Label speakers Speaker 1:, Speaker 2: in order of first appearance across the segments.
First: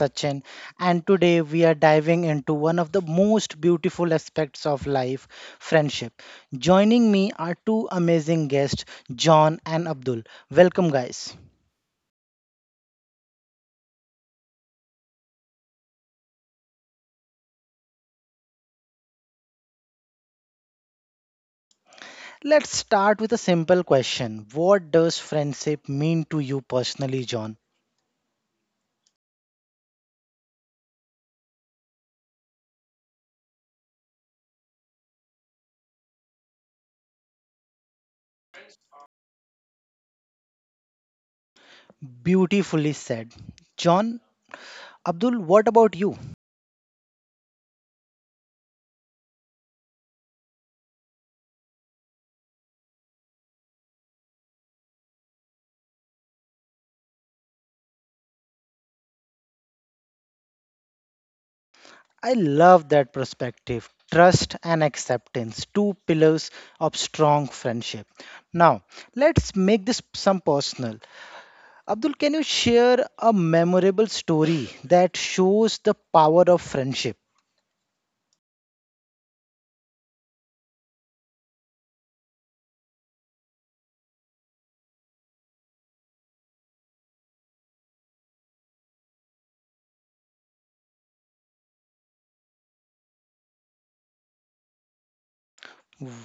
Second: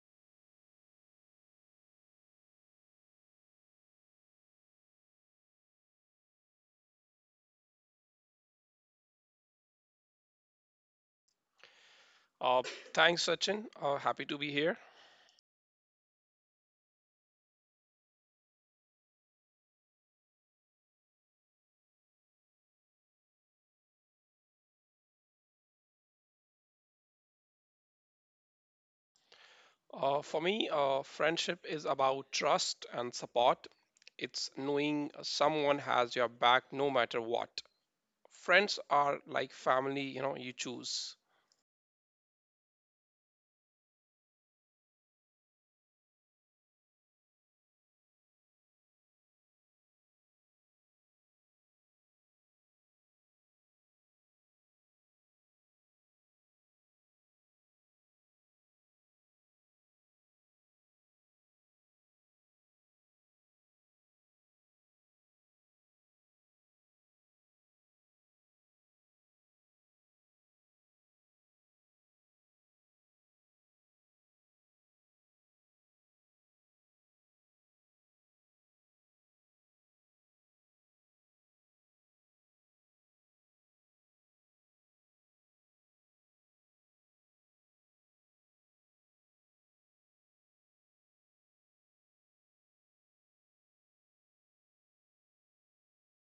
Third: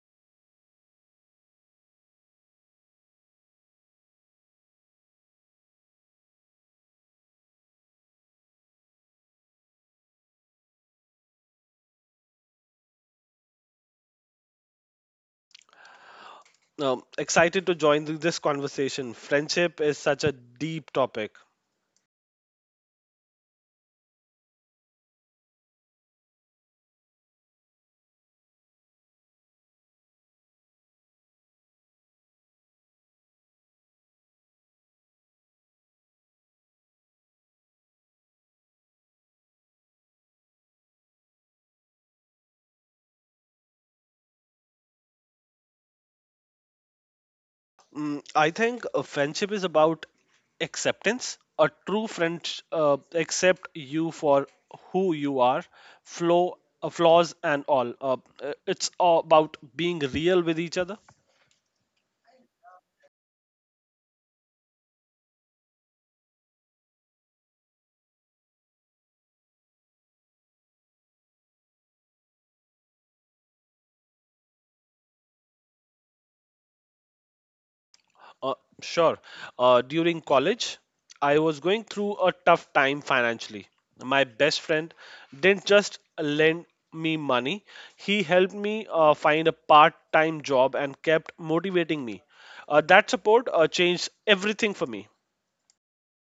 Speaker 1: Sachin, and today we are diving into one of the most beautiful aspects of life, friendship. Joining me are two amazing guests, John and Abdul. Welcome, guys.
Speaker 2: Uh, Thanks, Sachin. Happy to be here.
Speaker 3: Excited to join this conversation. Friendship is such a deep topic.
Speaker 1: Let's start with a simple question. What does friendship mean to you personally, John?
Speaker 2: For me, friendship is about trust and support. It's knowing someone has your back no matter what. Friends are like family, you know, you choose.
Speaker 1: Beautifully said. John, Abdul, what about you?
Speaker 3: Mm, I think a friendship is about acceptance. A true friend accept you for who you are, flow flaws and all. It's all about being real with each other.
Speaker 1: I love that perspective. Trust and acceptance, two pillars of strong friendship. Now, let's make this some personal. Abdul, can you share a memorable story that shows the power of friendship?
Speaker 3: Uh, sure. During college, I was going through a tough time financially. My best friend didn't just lend me money, he helped me find a part time job and kept motivating me. That support changed everything for me.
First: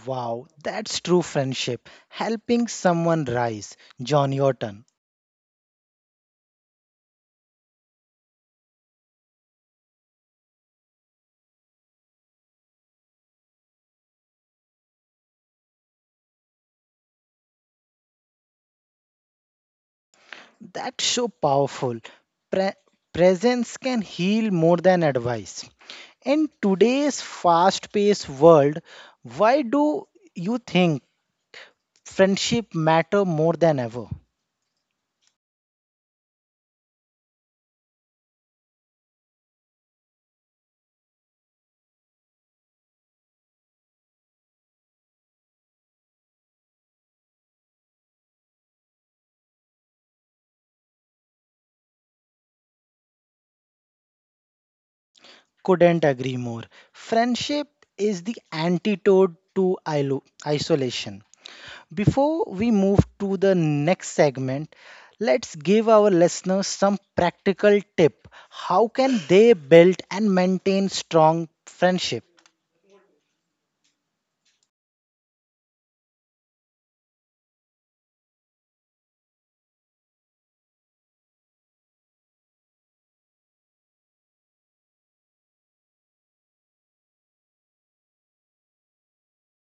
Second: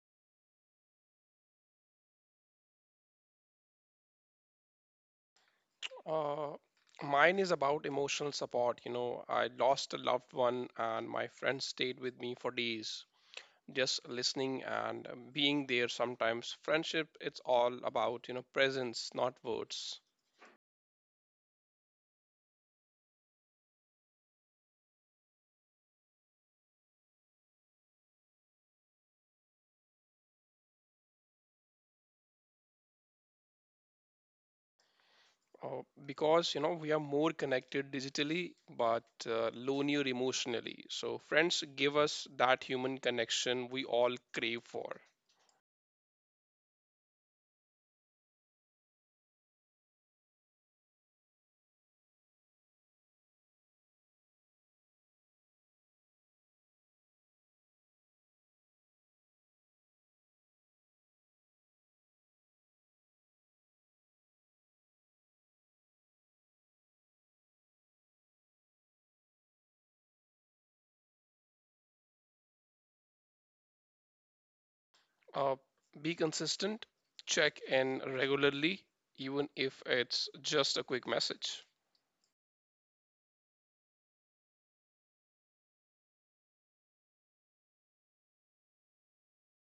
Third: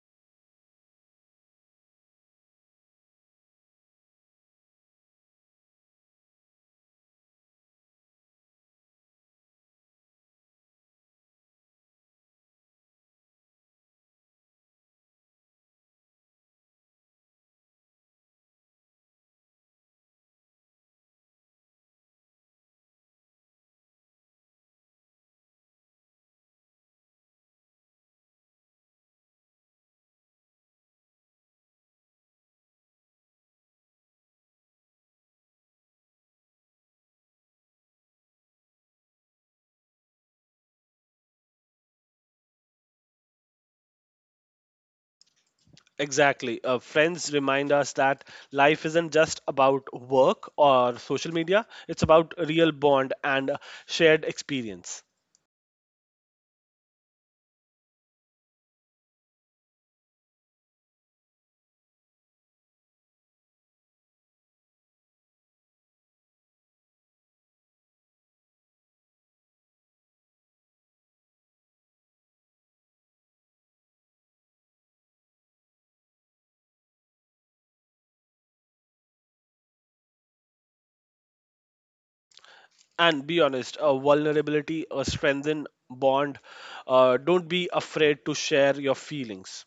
Speaker 1: Wow, that's true friendship. Helping someone rise. John Yorton.
Speaker 2: Uh, Mine is about emotional support. You know, I lost a loved one, and my friends stayed with me for days, just listening and being there sometimes. Friendship, it's all about, you know, presence, not words.
Speaker 1: That's so powerful. Pre- Presence can heal more than advice. In today's fast paced world, why do you think friendship matter more than ever?
Speaker 2: Because you know we are more connected digitally but lonelier emotionally. So friends give us that human connection we all crave for.
Speaker 3: Exactly. Friends remind us that life isn't just about work or social media, it's about real bond and shared experience.
Speaker 1: Couldn't agree more. Friendship is the antidote to isolation. Before we move to the next segment, let's give our listeners some practical tip. How can they build and maintain strong friendship?
Speaker 2: Uh, be consistent, check in regularly, even if it's just a quick message.
Speaker 3: And be honest, a vulnerability a strengthen bond. Don't be afraid to share your feelings.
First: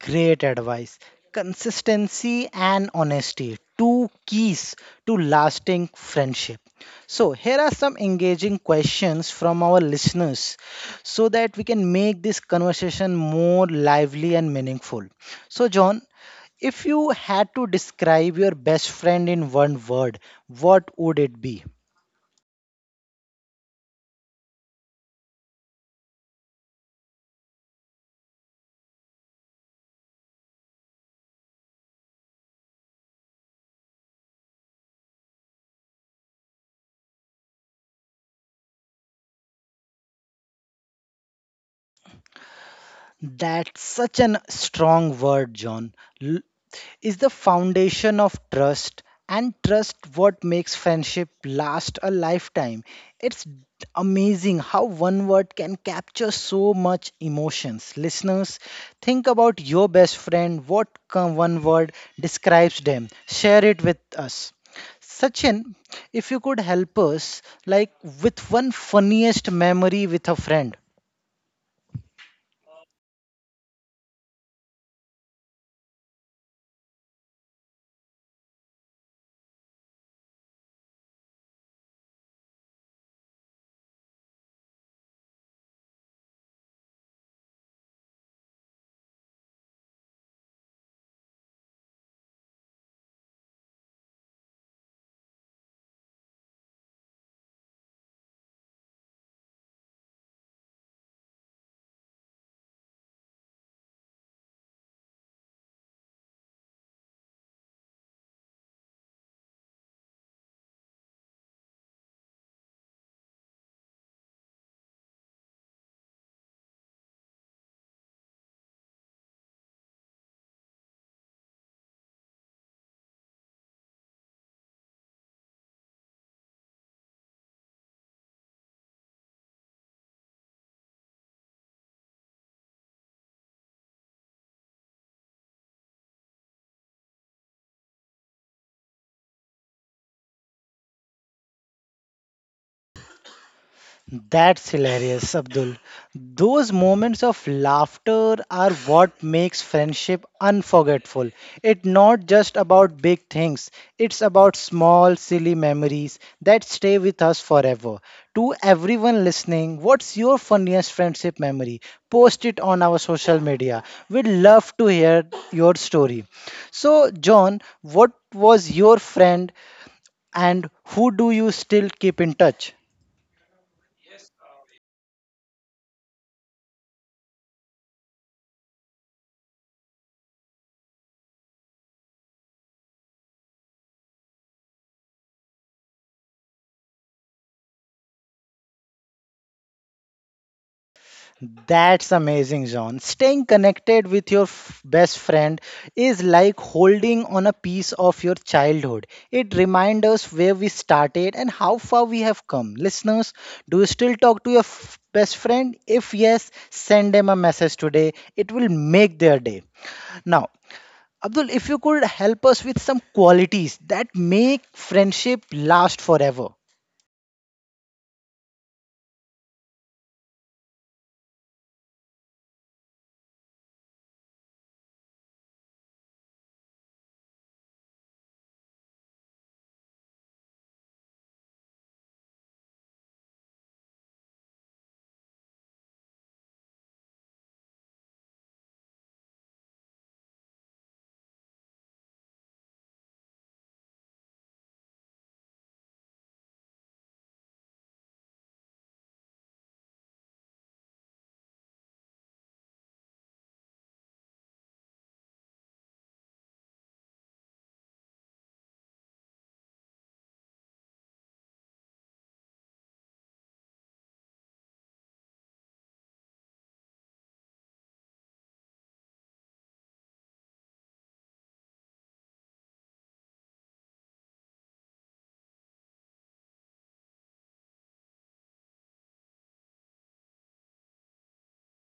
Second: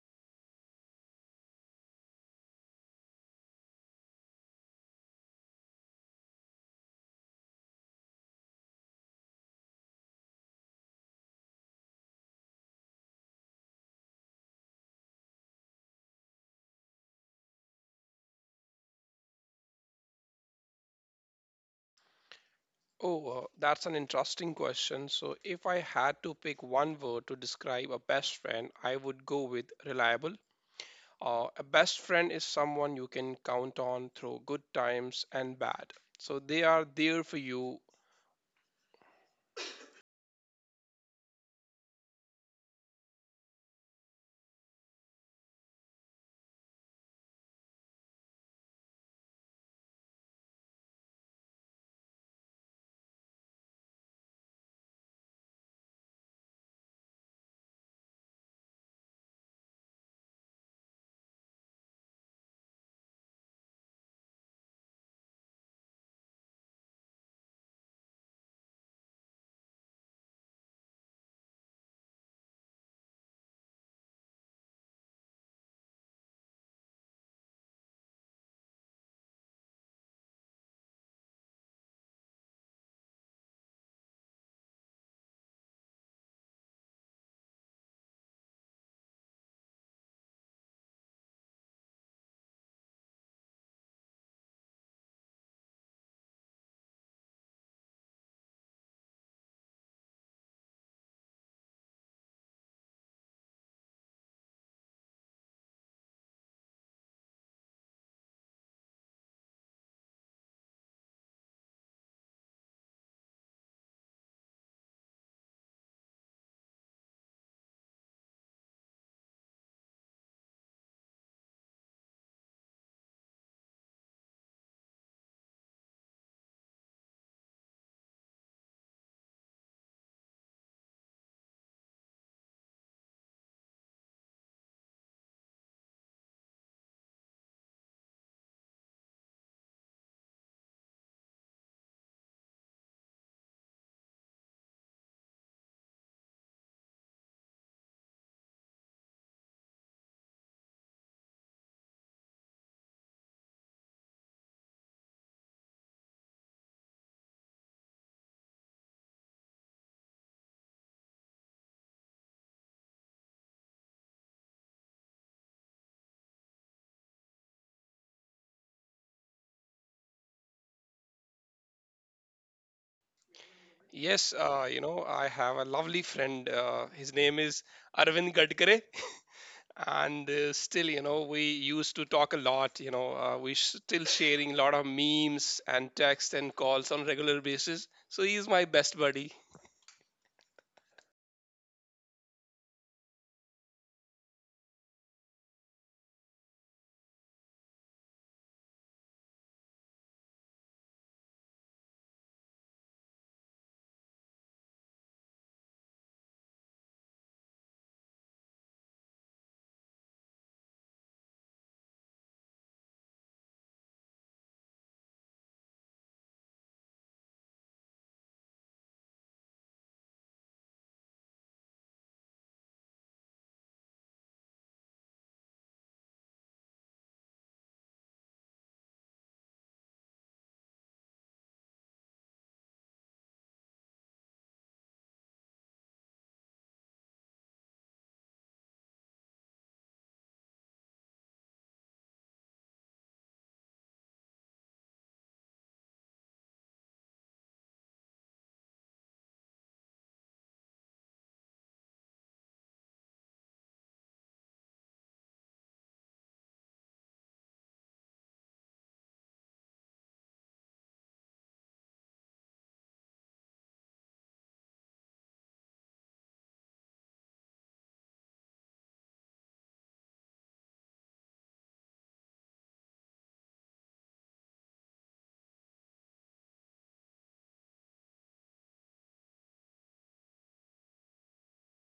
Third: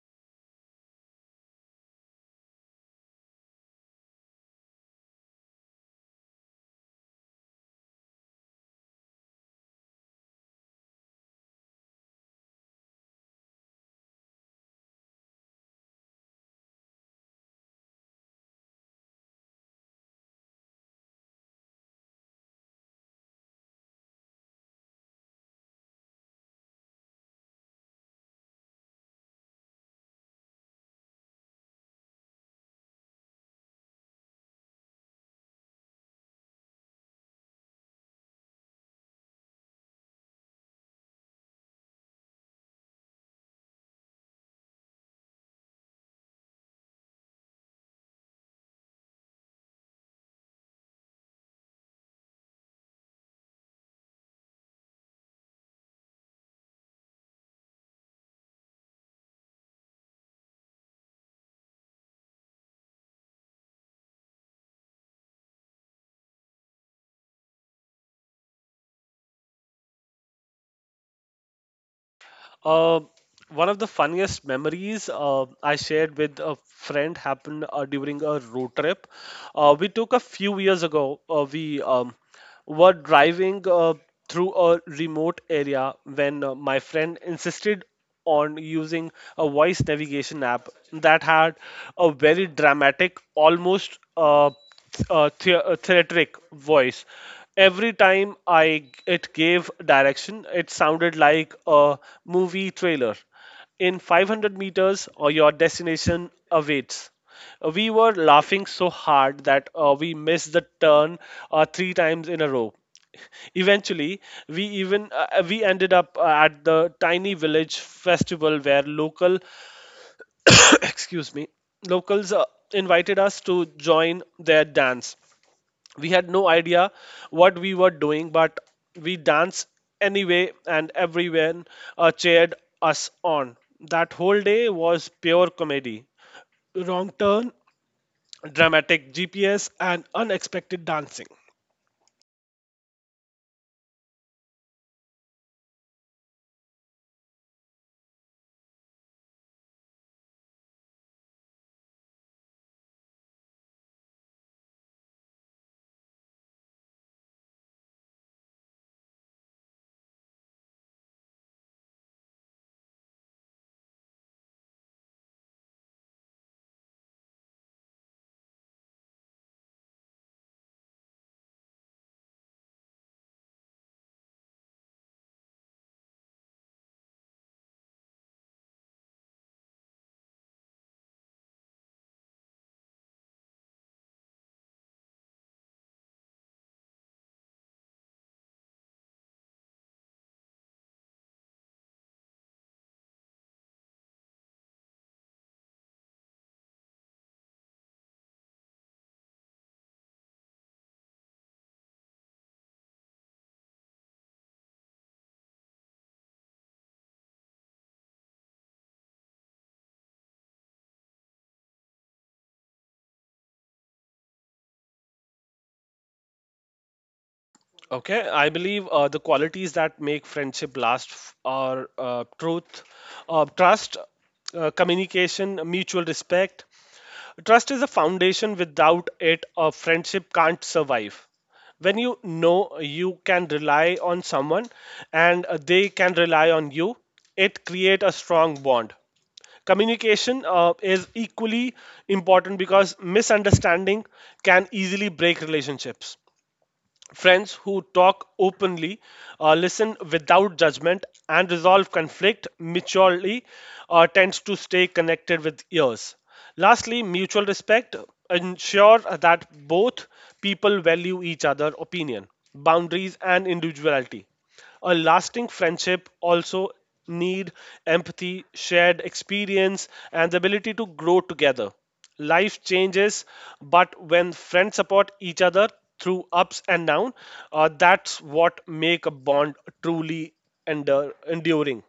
Speaker 1: Great advice. Consistency and honesty, two keys to lasting friendship. So, here are some engaging questions from our listeners so that we can make this conversation more lively and meaningful. So, John, if you had to describe your best friend in one word, what would it be?
Speaker 2: Oh, that's an interesting question. So if I had to pick one word to describe a best friend, I would go with reliable. A best friend is someone you can count on through good times and bad. So they are there for you.
Speaker 1: That's such a strong word, John. L- is the foundation of trust, and trust what makes friendship last a lifetime. It's amazing how one word can capture so much emotions. Listeners, think about your best friend. What one word describes them? Share it with us. Sachin, if you could help us, like, with one funniest memory with a friend.
Speaker 3: Uh, one of the funniest memories I shared with a friend happened during a road trip we took a few years ago. We were driving through a remote area when my friend insisted on using a voice navigation app that had a very dramatic, almost theatric voice. Every time I it gave direction, it sounded like a movie trailer. In 500 meters, or your destination awaits. We were laughing so hard that we missed the turn three times in a row. Eventually, we ended up at the tiny village festival where local excuse me, locals invited us to join their dance. We had no idea what we were doing, but we danced anyway, and everyone cheered us on. That whole day was pure comedy: wrong turn, dramatic GPS, and unexpected dancing.
Speaker 1: That's hilarious, Abdul. Those moments of laughter are what makes friendship unforgettable. It's not just about big things, it's about small, silly memories that stay with us forever. To everyone listening, what's your funniest friendship memory? Post it on our social media. We'd love to hear your story. So, John, what was your friend and who do you still keep in touch?
Speaker 2: Yes, you know, I have a lovely friend. His name is Arvind Gadkare. And still, you know, we used to talk a lot. You know, we still sharing a lot of memes and texts and calls on regular basis. So he's my best buddy.
Speaker 1: That's amazing, John. Staying connected with your best friend is like holding on a piece of your childhood. It reminds us where we started and how far we have come. Listeners, do you still talk to your best friend? If yes, send them a message today. It will make their day. Now, Abdul, if you could help us with some qualities that make friendship last forever.
Speaker 3: Okay, I believe the qualities that make friendship are truth, trust, communication, mutual respect. Trust is a foundation. Without it, a friendship can't survive. When you know you can rely on someone and they can rely on you, it creates a strong bond. Communication is equally important because misunderstanding can easily break relationships. Friends who talk openly, listen without judgment, and resolve conflict maturely tends to stay connected with years. Lastly, mutual respect ensure that both people value each other's opinion, boundaries, and individuality. A lasting friendship also need empathy, shared experience, and the ability to grow together. Life changes, but when friends support each other through ups and downs, that's what make a bond truly endure, enduring.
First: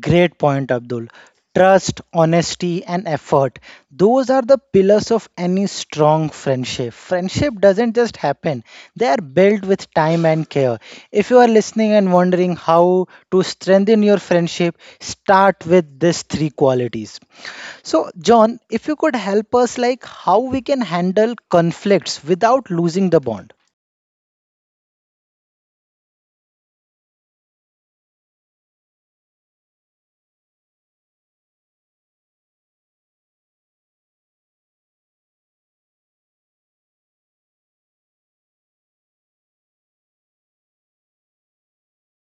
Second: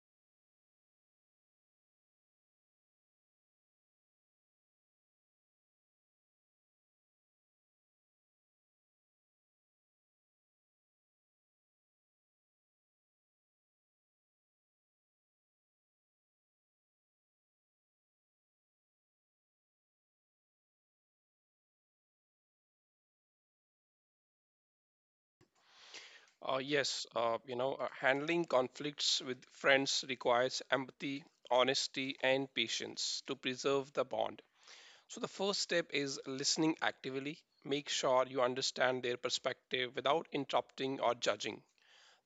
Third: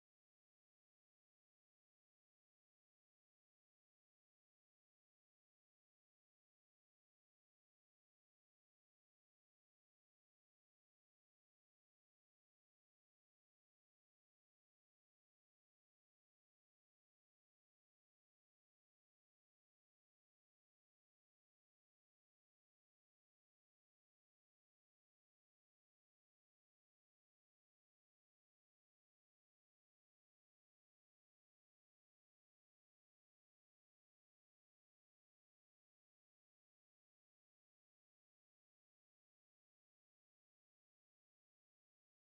Speaker 1: Great point, Abdul. Trust, honesty, and effort. Those are the pillars of any strong friendship. Friendship doesn't just happen, they are built with time and care. If you are listening and wondering how to strengthen your friendship, start with these three qualities. So, John, if you could help us, like how we can handle conflicts without losing the bond.
Speaker 2: Yes, you know, handling conflicts with friends requires empathy, honesty, and patience to preserve the bond. So the first step is listening actively. Make sure you understand their perspective without interrupting or judging.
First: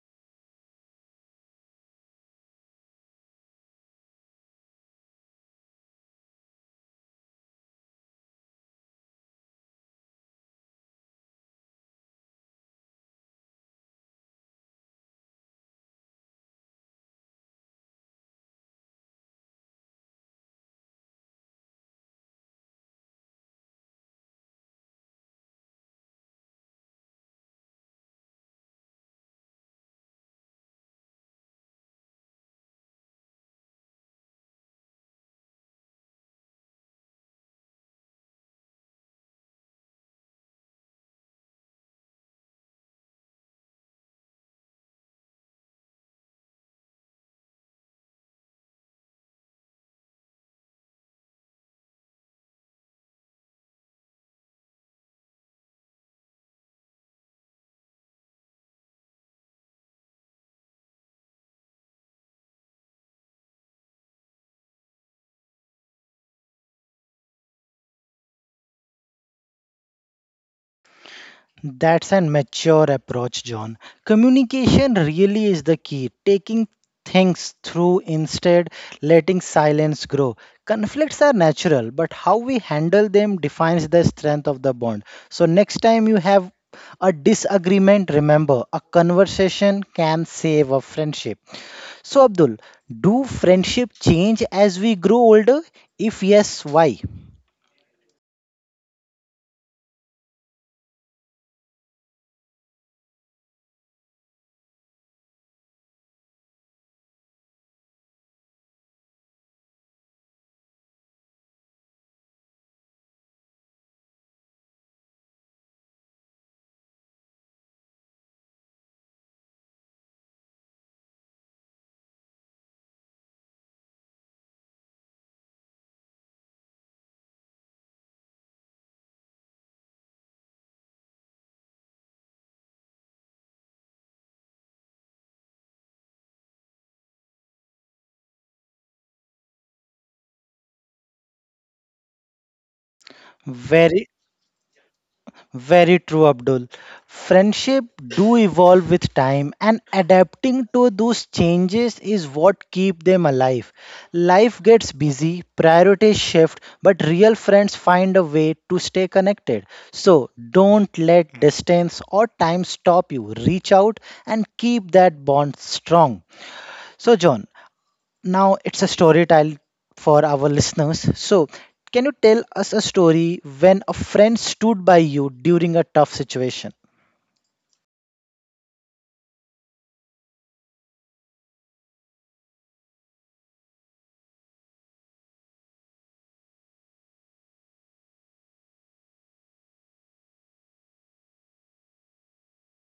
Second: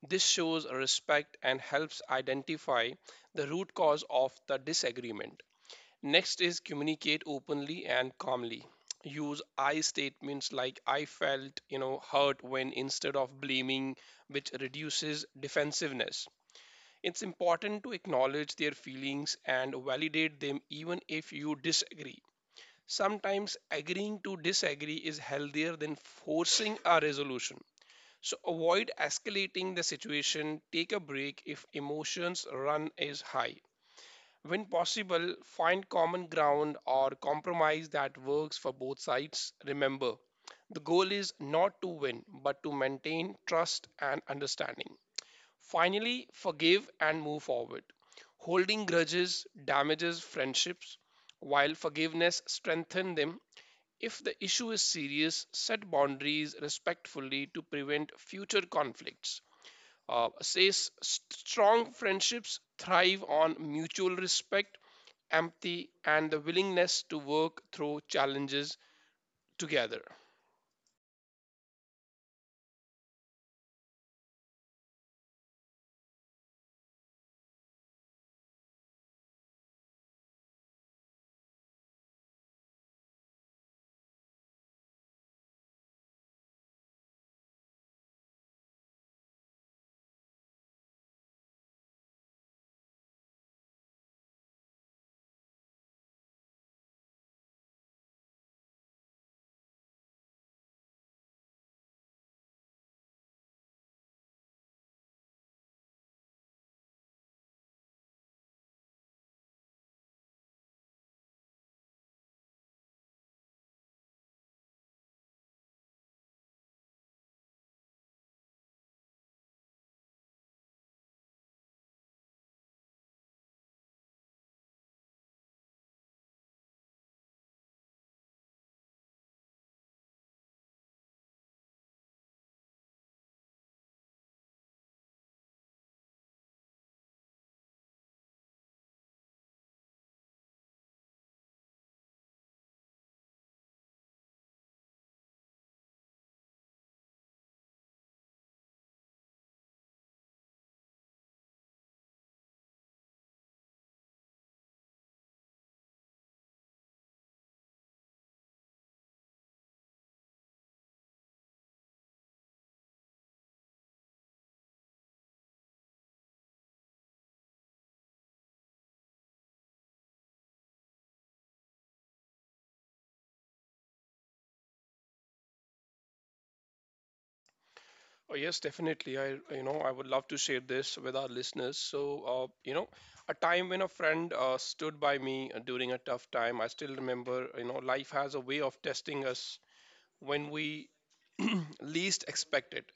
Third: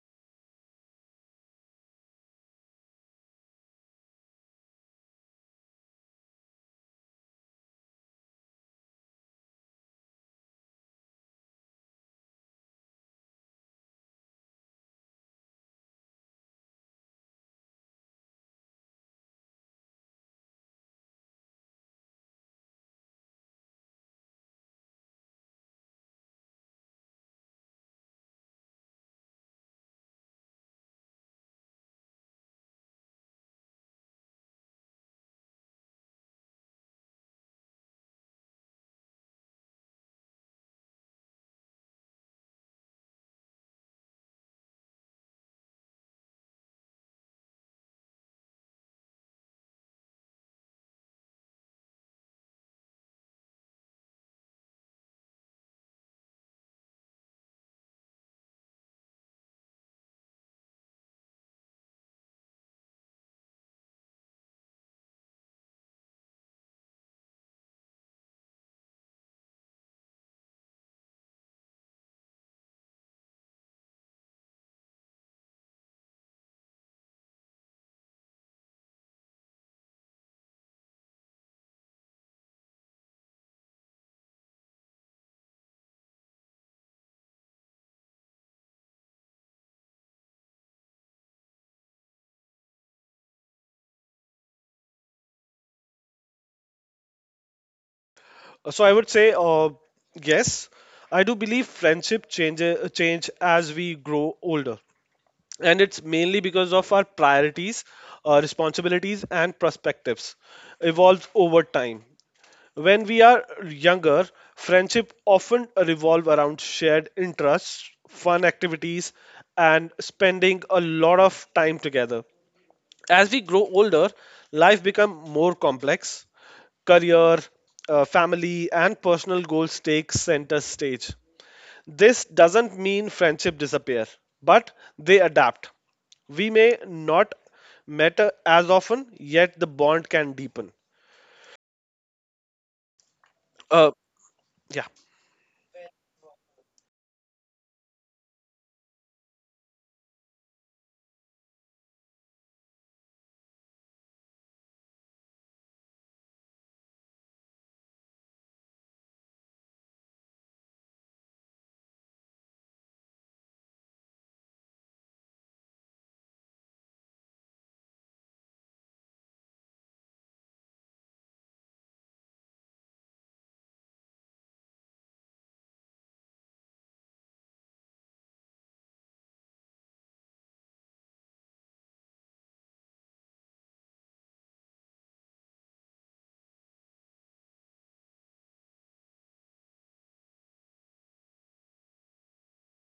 Speaker 2: This shows respect and helps identify the root cause of the disagreement. Next is communicate openly and calmly. Use I statements like I felt, you know, hurt when instead of blaming, which reduces defensiveness. It's important to acknowledge their feelings and validate them even if you disagree. Sometimes agreeing to disagree is healthier than forcing a resolution. So avoid escalating the situation, take a break if emotions run is high when possible, find common ground or compromise that works for both sides. Remember, the goal is not to win, but to maintain trust and understanding. Finally, forgive and move forward. Holding grudges damages friendships, while forgiveness strengthens them. If the issue is serious, set boundaries respectfully to prevent future conflicts. Says strong friendships thrive on mutual respect, empathy, and the willingness to work through challenges together.
Speaker 1: That's an mature approach, John. Communication really is the key. Taking things through instead letting silence grow. Conflicts are natural, but how we handle them defines the strength of the bond. So next time you have a disagreement, remember a conversation can save a friendship. So Abdul, do friendship change as we grow older? If yes, why?
Speaker 3: So I would say, yes, I do believe friendship change as we grow older. And it's mainly because of our priorities, responsibilities, and perspectives evolve over time. When we are younger, friendship often revolve around shared interests, fun activities, and spending a lot of time together. As we grow older, life becomes more complex. Career, family, and personal goals take center stage. This doesn't mean friendship disappear, but they adapt. We may not met as often, yet the bond can deepen. Uh,
Speaker 1: Very
Speaker 3: yeah.
Speaker 1: Very true, Abdul. Friendship do evolve with time, and adapting to those changes is what keep them alive. Life gets busy, priorities shift, but real friends find a way to stay connected. So don't let distance or time stop you. Reach out and keep that bond strong. So, John, now it's a story time for our listeners. So, can you tell us a story when a friend stood by you during a tough situation?
Speaker 2: Oh, yes, definitely. I would love to share this with our listeners. So, you know, a time when a friend stood by me during a tough time. I still remember, you know, life has a way of testing us when we least expect it.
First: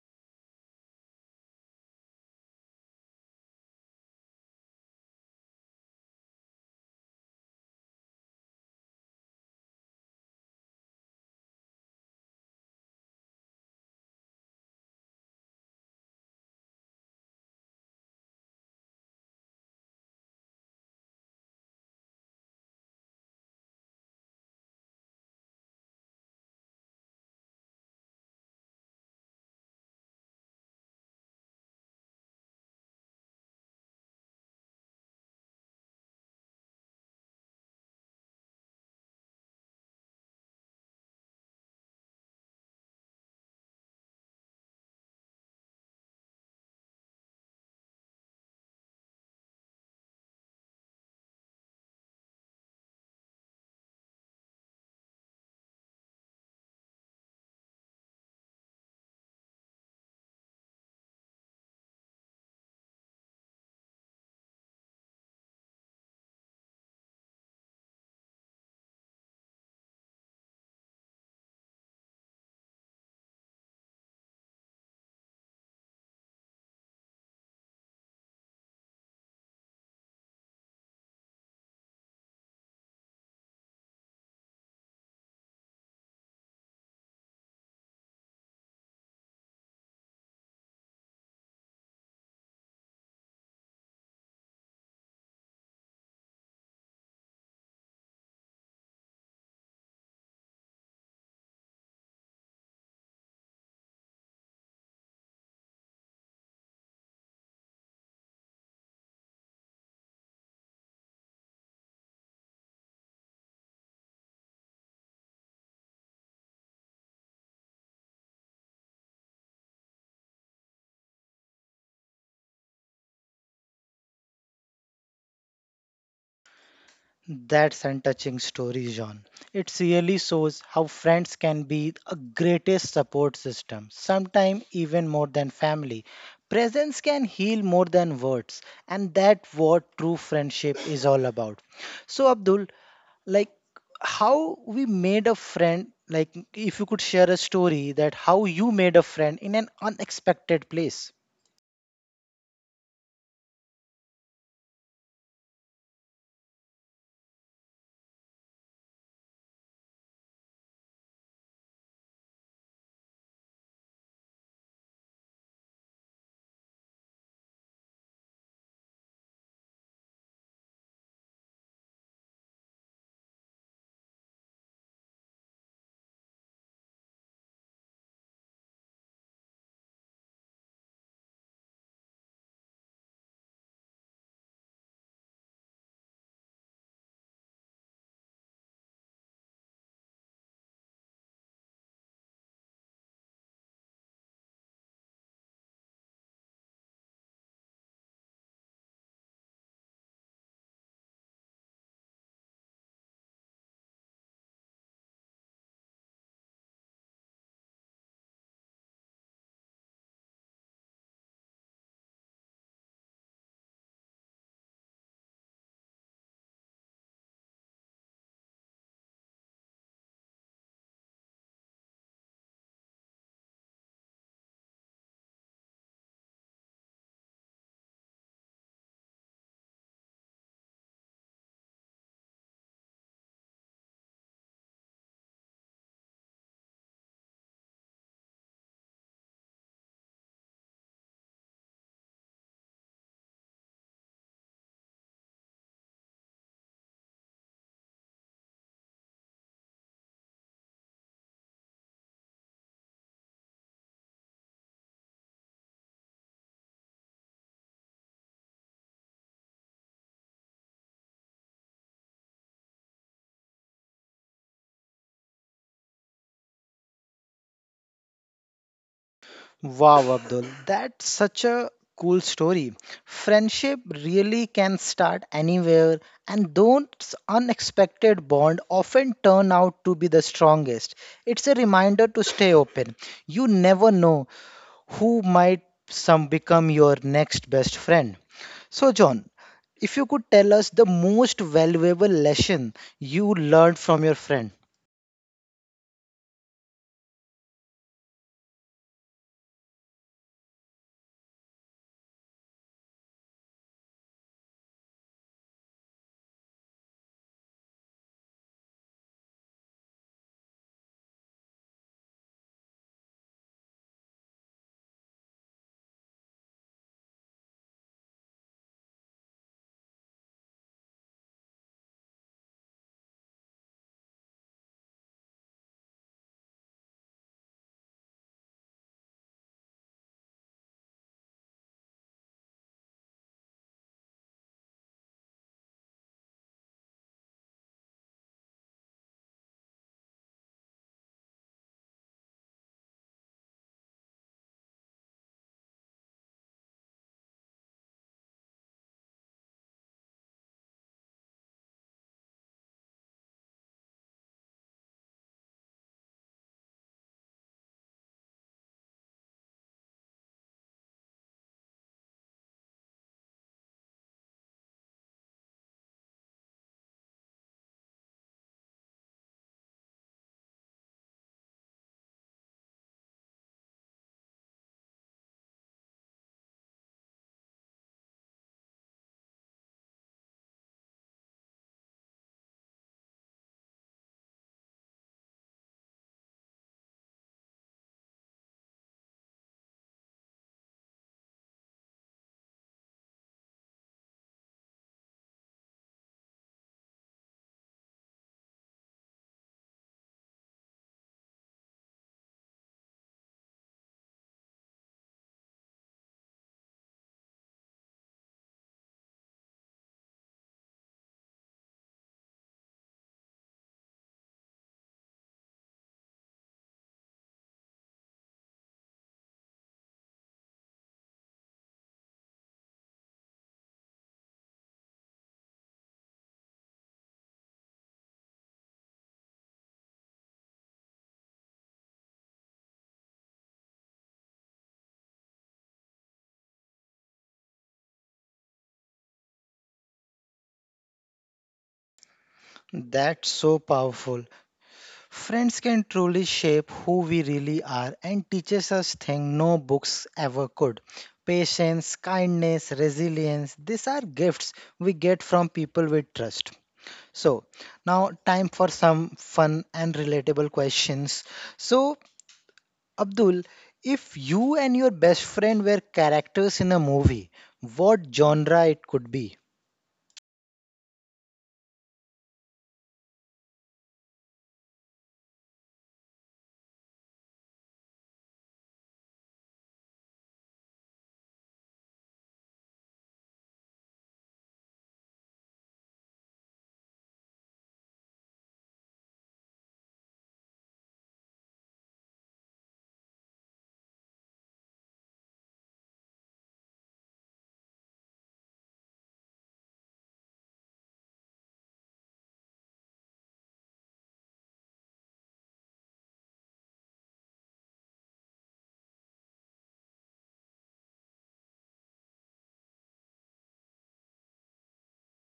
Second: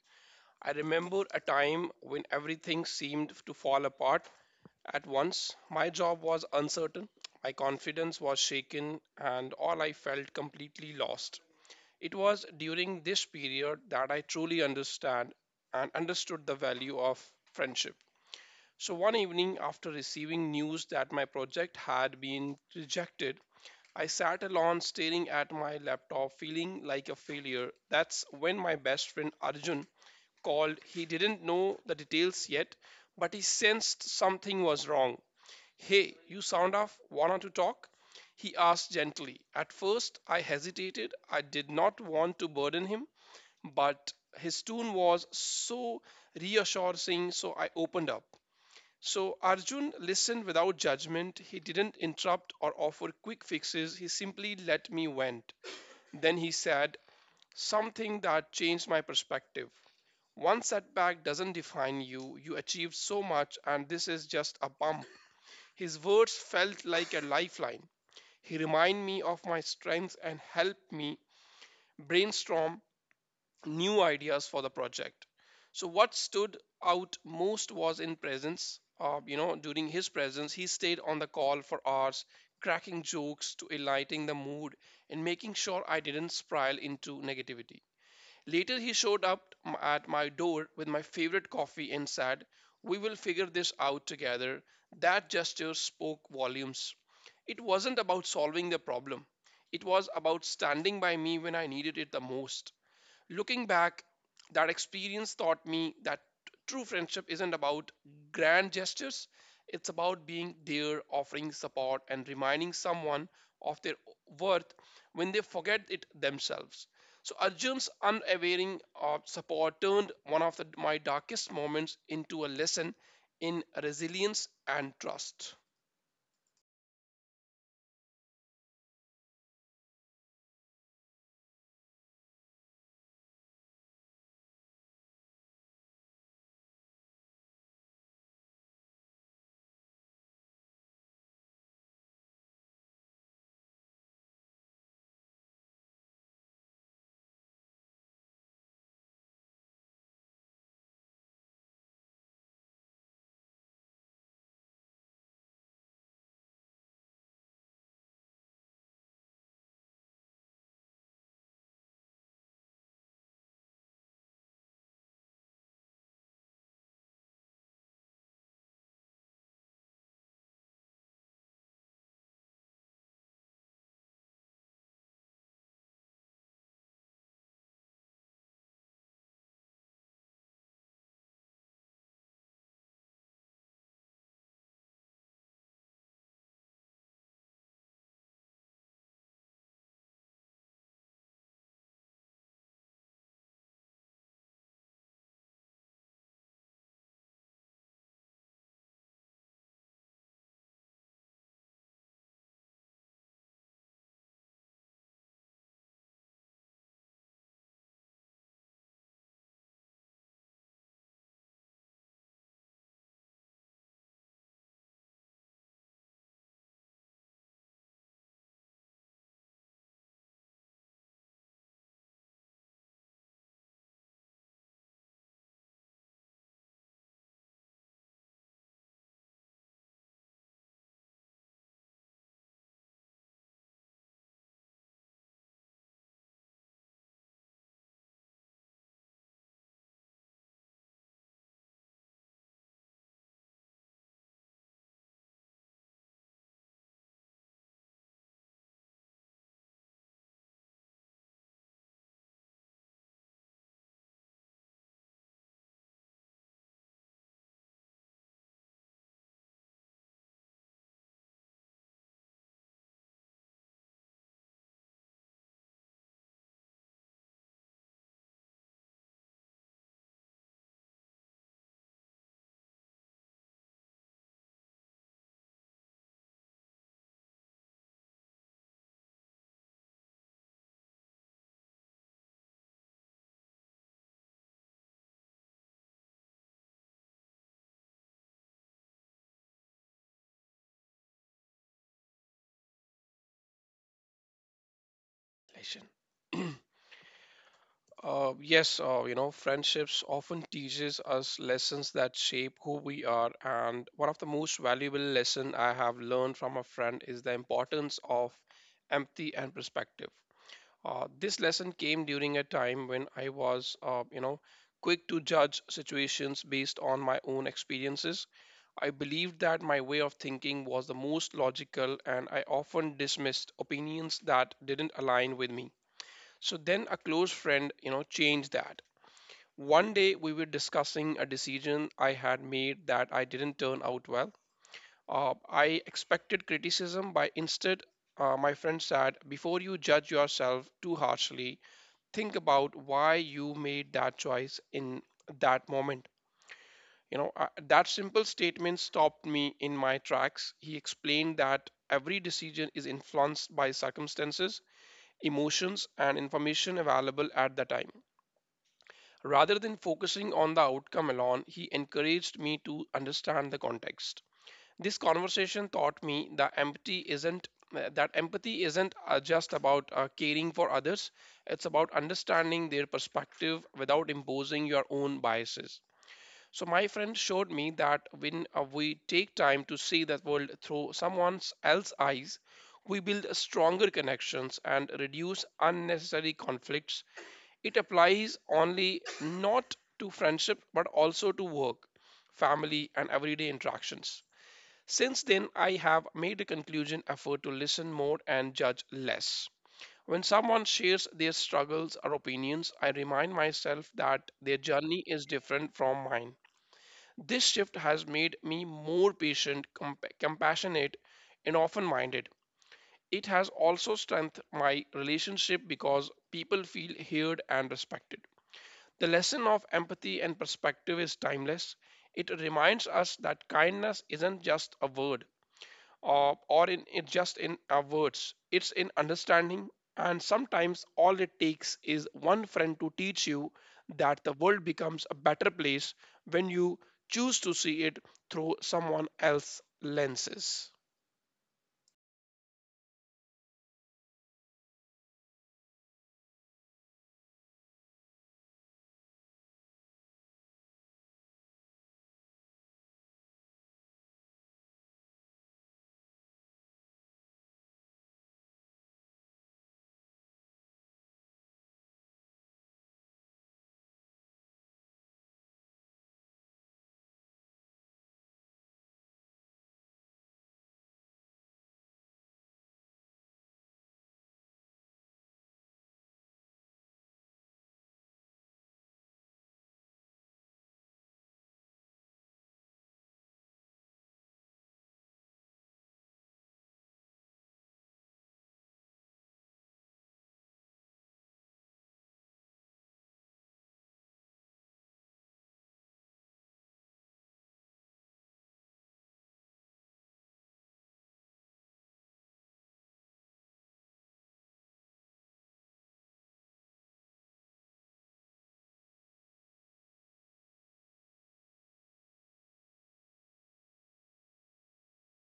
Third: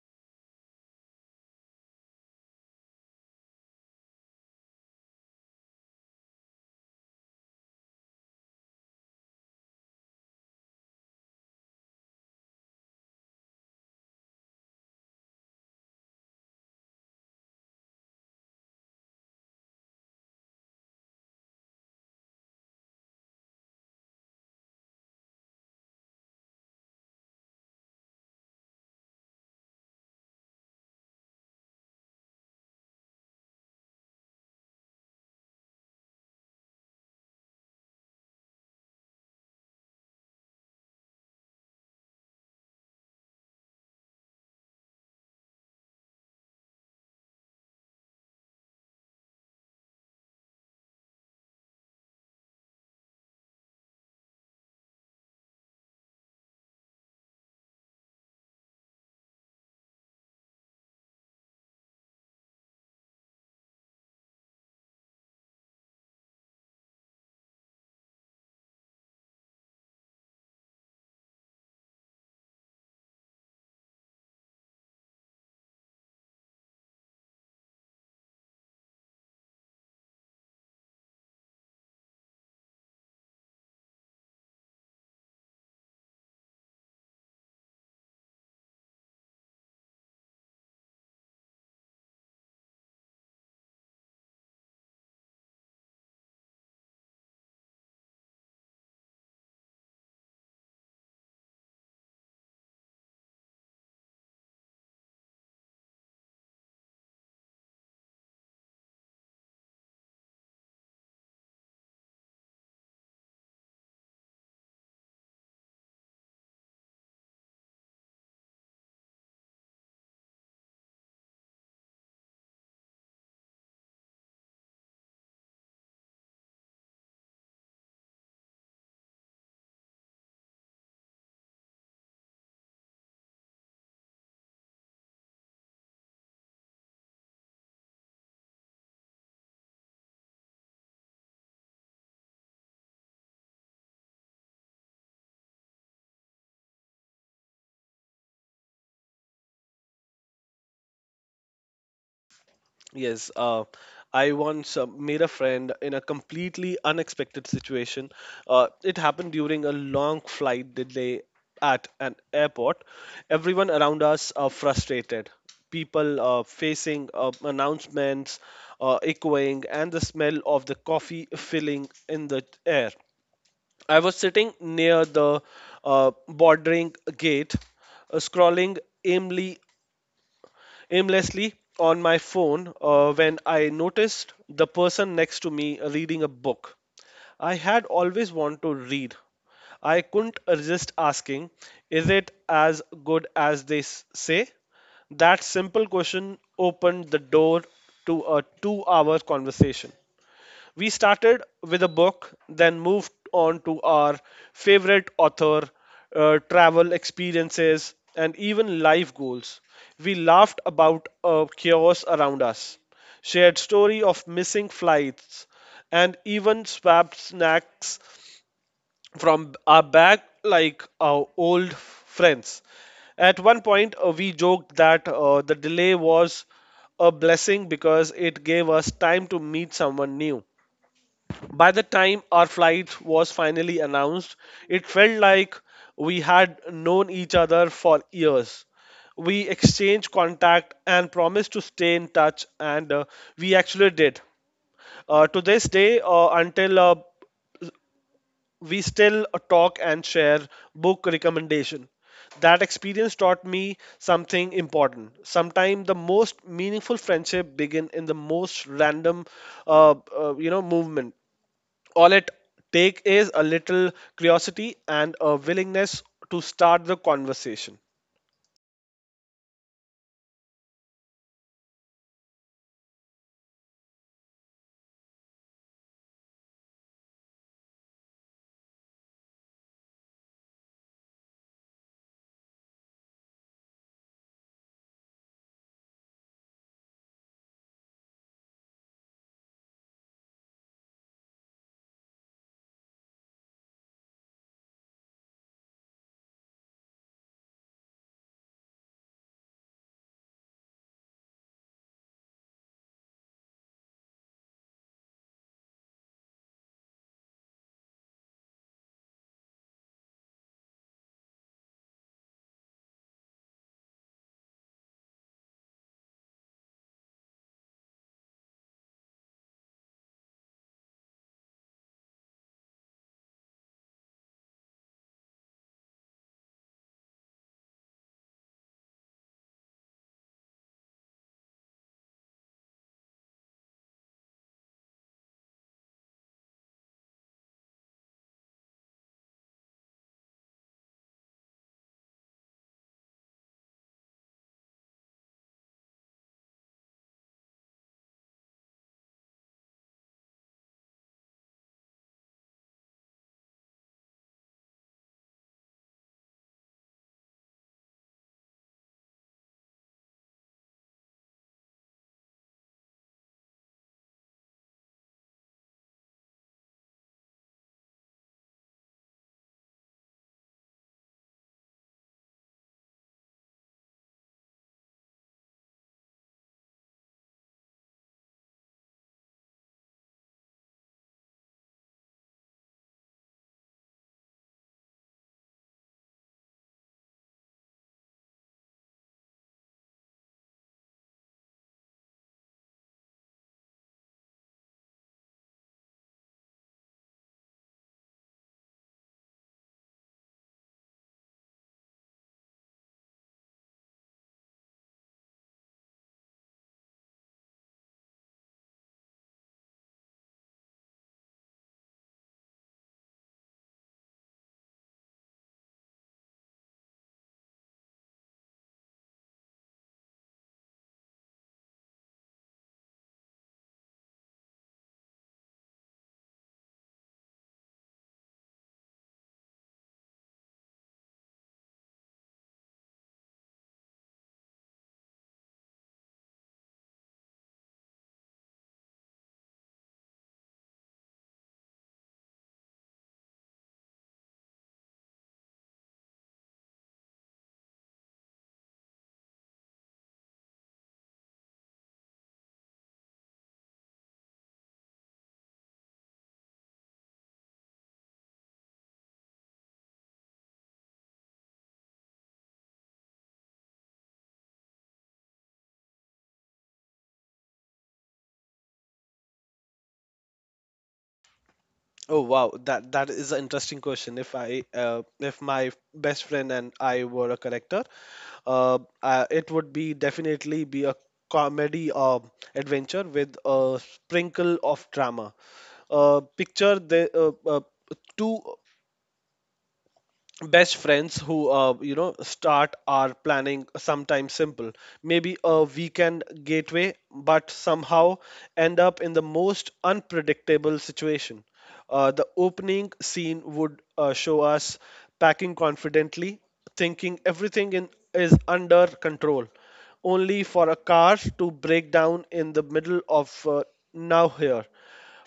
Speaker 2: I remember a time when everything seemed to fall apart at once. My job was uncertain, my confidence was shaken, and all I felt completely lost. It was during this period that I truly understand and understood the value of friendship. So one evening after receiving news that my project had been rejected, I sat alone staring at my laptop feeling like a failure. That's when my best friend Arjun called. He didn't know the details yet, but he sensed something was wrong. "Hey, you sound off, wanna to talk?" he asked gently. At first, I hesitated. I did not want to burden him, but his tune was so reassuring, so I opened up. So Arjun listened without judgment. He didn't interrupt or offer quick fixes. He simply let me vent. Then he said something that changed my perspective. "One setback doesn't define you. You achieved so much, and this is just a bump." His words felt like a lifeline. He reminded me of my strengths and helped me brainstorm new ideas for the project. So what stood out most was in presence. You know, during his presence, he stayed on the call for hours, cracking jokes to lighting the mood and making sure I didn't spiral into negativity. Later, he showed up at my door with my favorite coffee and said, "We will figure this out together." That gesture spoke volumes. It wasn't about solving the problem. It was about standing by me when I needed it the most. Looking back, that experience taught me that true friendship isn't about grand gestures, it's about being there, offering support, and reminding someone of their worth when they forget it themselves. So Arjun's unwavering support turned one of my darkest moments into a lesson in resilience and trust.
Speaker 1: That's a touching story, John. It really shows how friends can be a greatest support system, sometimes even more than family. Presence can heal more than words, and that's what true friendship is all about. So, Abdul, like how we made a friend, like if you could share a story that how you made a friend in an unexpected place.
Speaker 3: Yes, I once made a friend in a completely unexpected situation. It happened during a long flight delay at an airport. Everyone around us are frustrated. People facing announcements, echoing, and the smell of the coffee filling in the air. I was sitting near the bordering gate, scrolling aimlessly aimlessly on my phone when I noticed the person next to me reading a book. I had always wanted to read. I couldn't resist asking, is it as good as they say? That simple question opened the door to a 2 hour conversation. We started with a book, then moved on to our favorite author, travel experiences, and even life goals. We laughed about chaos around us, shared story of missing flights, and even swapped snacks from our bag like our old friends. At one point, we joked that the delay was a blessing because it gave us time to meet someone new. By the time our flight was finally announced, it felt like we had known each other for years. We exchanged contact and promised to stay in touch, and we actually did. To this day, until we still talk and share book recommendation. That experience taught me something important. Sometimes the most meaningful friendship begin in the most random, movement. All it take is a little curiosity and a willingness to start the conversation.
Speaker 1: Wow, Abdul, that's such a cool story. Friendship really can start anywhere, and those unexpected bond often turn out to be the strongest. It's a reminder to stay open. You never know who might some become your next best friend. So, John, if you could tell us the most valuable lesson you learned from your friend,
Speaker 2: Lesson. Yes, you know, friendships often teaches us lessons that shape who we are, and one of the most valuable lesson I have learned from a friend is the importance of empathy and perspective. This lesson came during a time when I was, you know, quick to judge situations based on my own experiences. I believed that my way of thinking was the most logical, and I often dismissed opinions that didn't align with me. So then a close friend, you know, changed that. One day we were discussing a decision I had made that I didn't turn out well. I expected criticism, but instead, my friend said, "Before you judge yourself too harshly, think about why you made that choice in that moment." You know, that simple statement stopped me in my tracks. He explained that every decision is influenced by circumstances, emotions, and information available at the time. Rather than focusing on the outcome alone, he encouraged me to understand the context. This conversation taught me that empathy isn't just about caring for others. It's about understanding their perspective without imposing your own biases. So my friend showed me that when we take time to see the world through someone else's eyes, we build stronger connections and reduce unnecessary conflicts. It applies only not to friendship but also to work, family, and everyday interactions. Since then, I have made a conclusion effort to listen more and judge less. When someone shares their struggles or opinions, I remind myself that their journey is different from mine. This shift has made me more patient, compassionate, and open minded. It has also strengthened my relationship because people feel heard and respected. The lesson of empathy and perspective is timeless. It reminds us that kindness isn't just a word it just in our words, it's in understanding. And sometimes all it takes is one friend to teach you that the world becomes a better place when you choose to see it through someone else's lenses.
Speaker 1: that's so powerful. Friends can truly shape who we really are and teaches us things no books ever could. Patience, kindness, resilience, these are gifts we get from people we trust. So, now time for some fun and relatable questions. So, Abdul, if you and your best friend were characters in a movie, what genre it could be?
Speaker 3: Oh, wow, that is an interesting question. If I if my best friend and I were a character, it would be definitely be a comedy adventure with a sprinkle of drama. Picture the two best friends who, you know, start our planning sometimes simple, maybe a weekend gateway, but somehow end up in the most unpredictable situation. Uh, the opening scene would show us packing confidently, thinking is under control, only for a car to break down in the middle of now here.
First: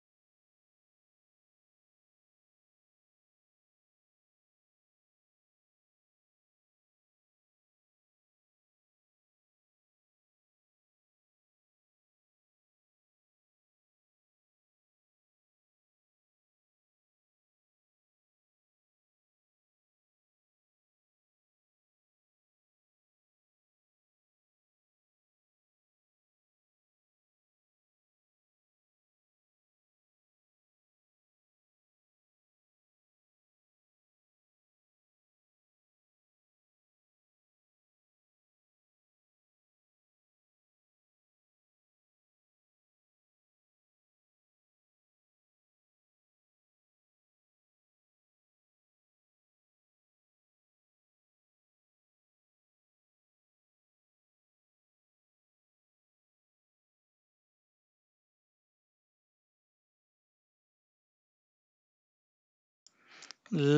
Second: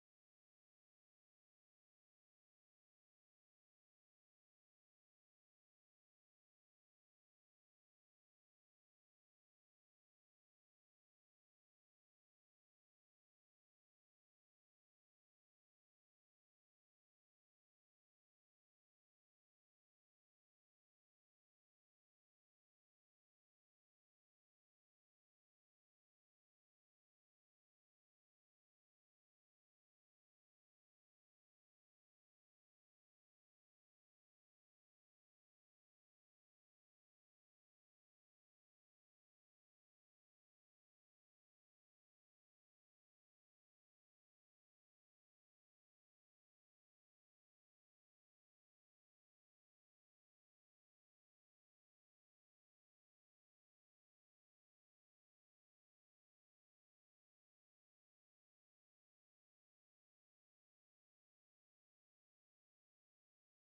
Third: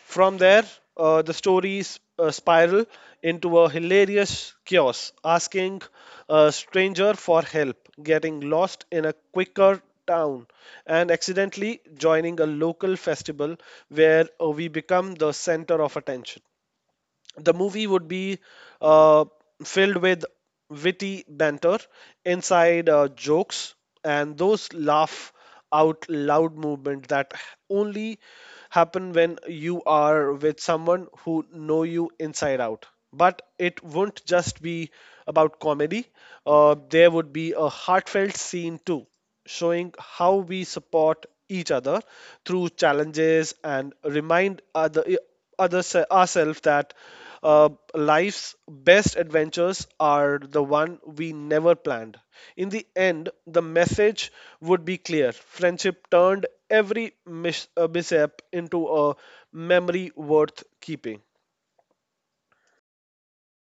Speaker 3: From there, the stories spiral into a hilarious chaos, asking a stranger for help, getting lost in a quicker town, and accidentally joining a local festival where we become the center of attention. The movie would be uh, filled with witty banter, inside jokes, and those laugh out loud movement that only happen when you are with someone who know you inside out. But it won't just be about comedy. There would be a heartfelt scene too, showing how we support each other through challenges and remind others ourselves that life's best adventures are the one we never planned. In the end, the message would be clear. Friendship turned every mishap into a memory worth keeping.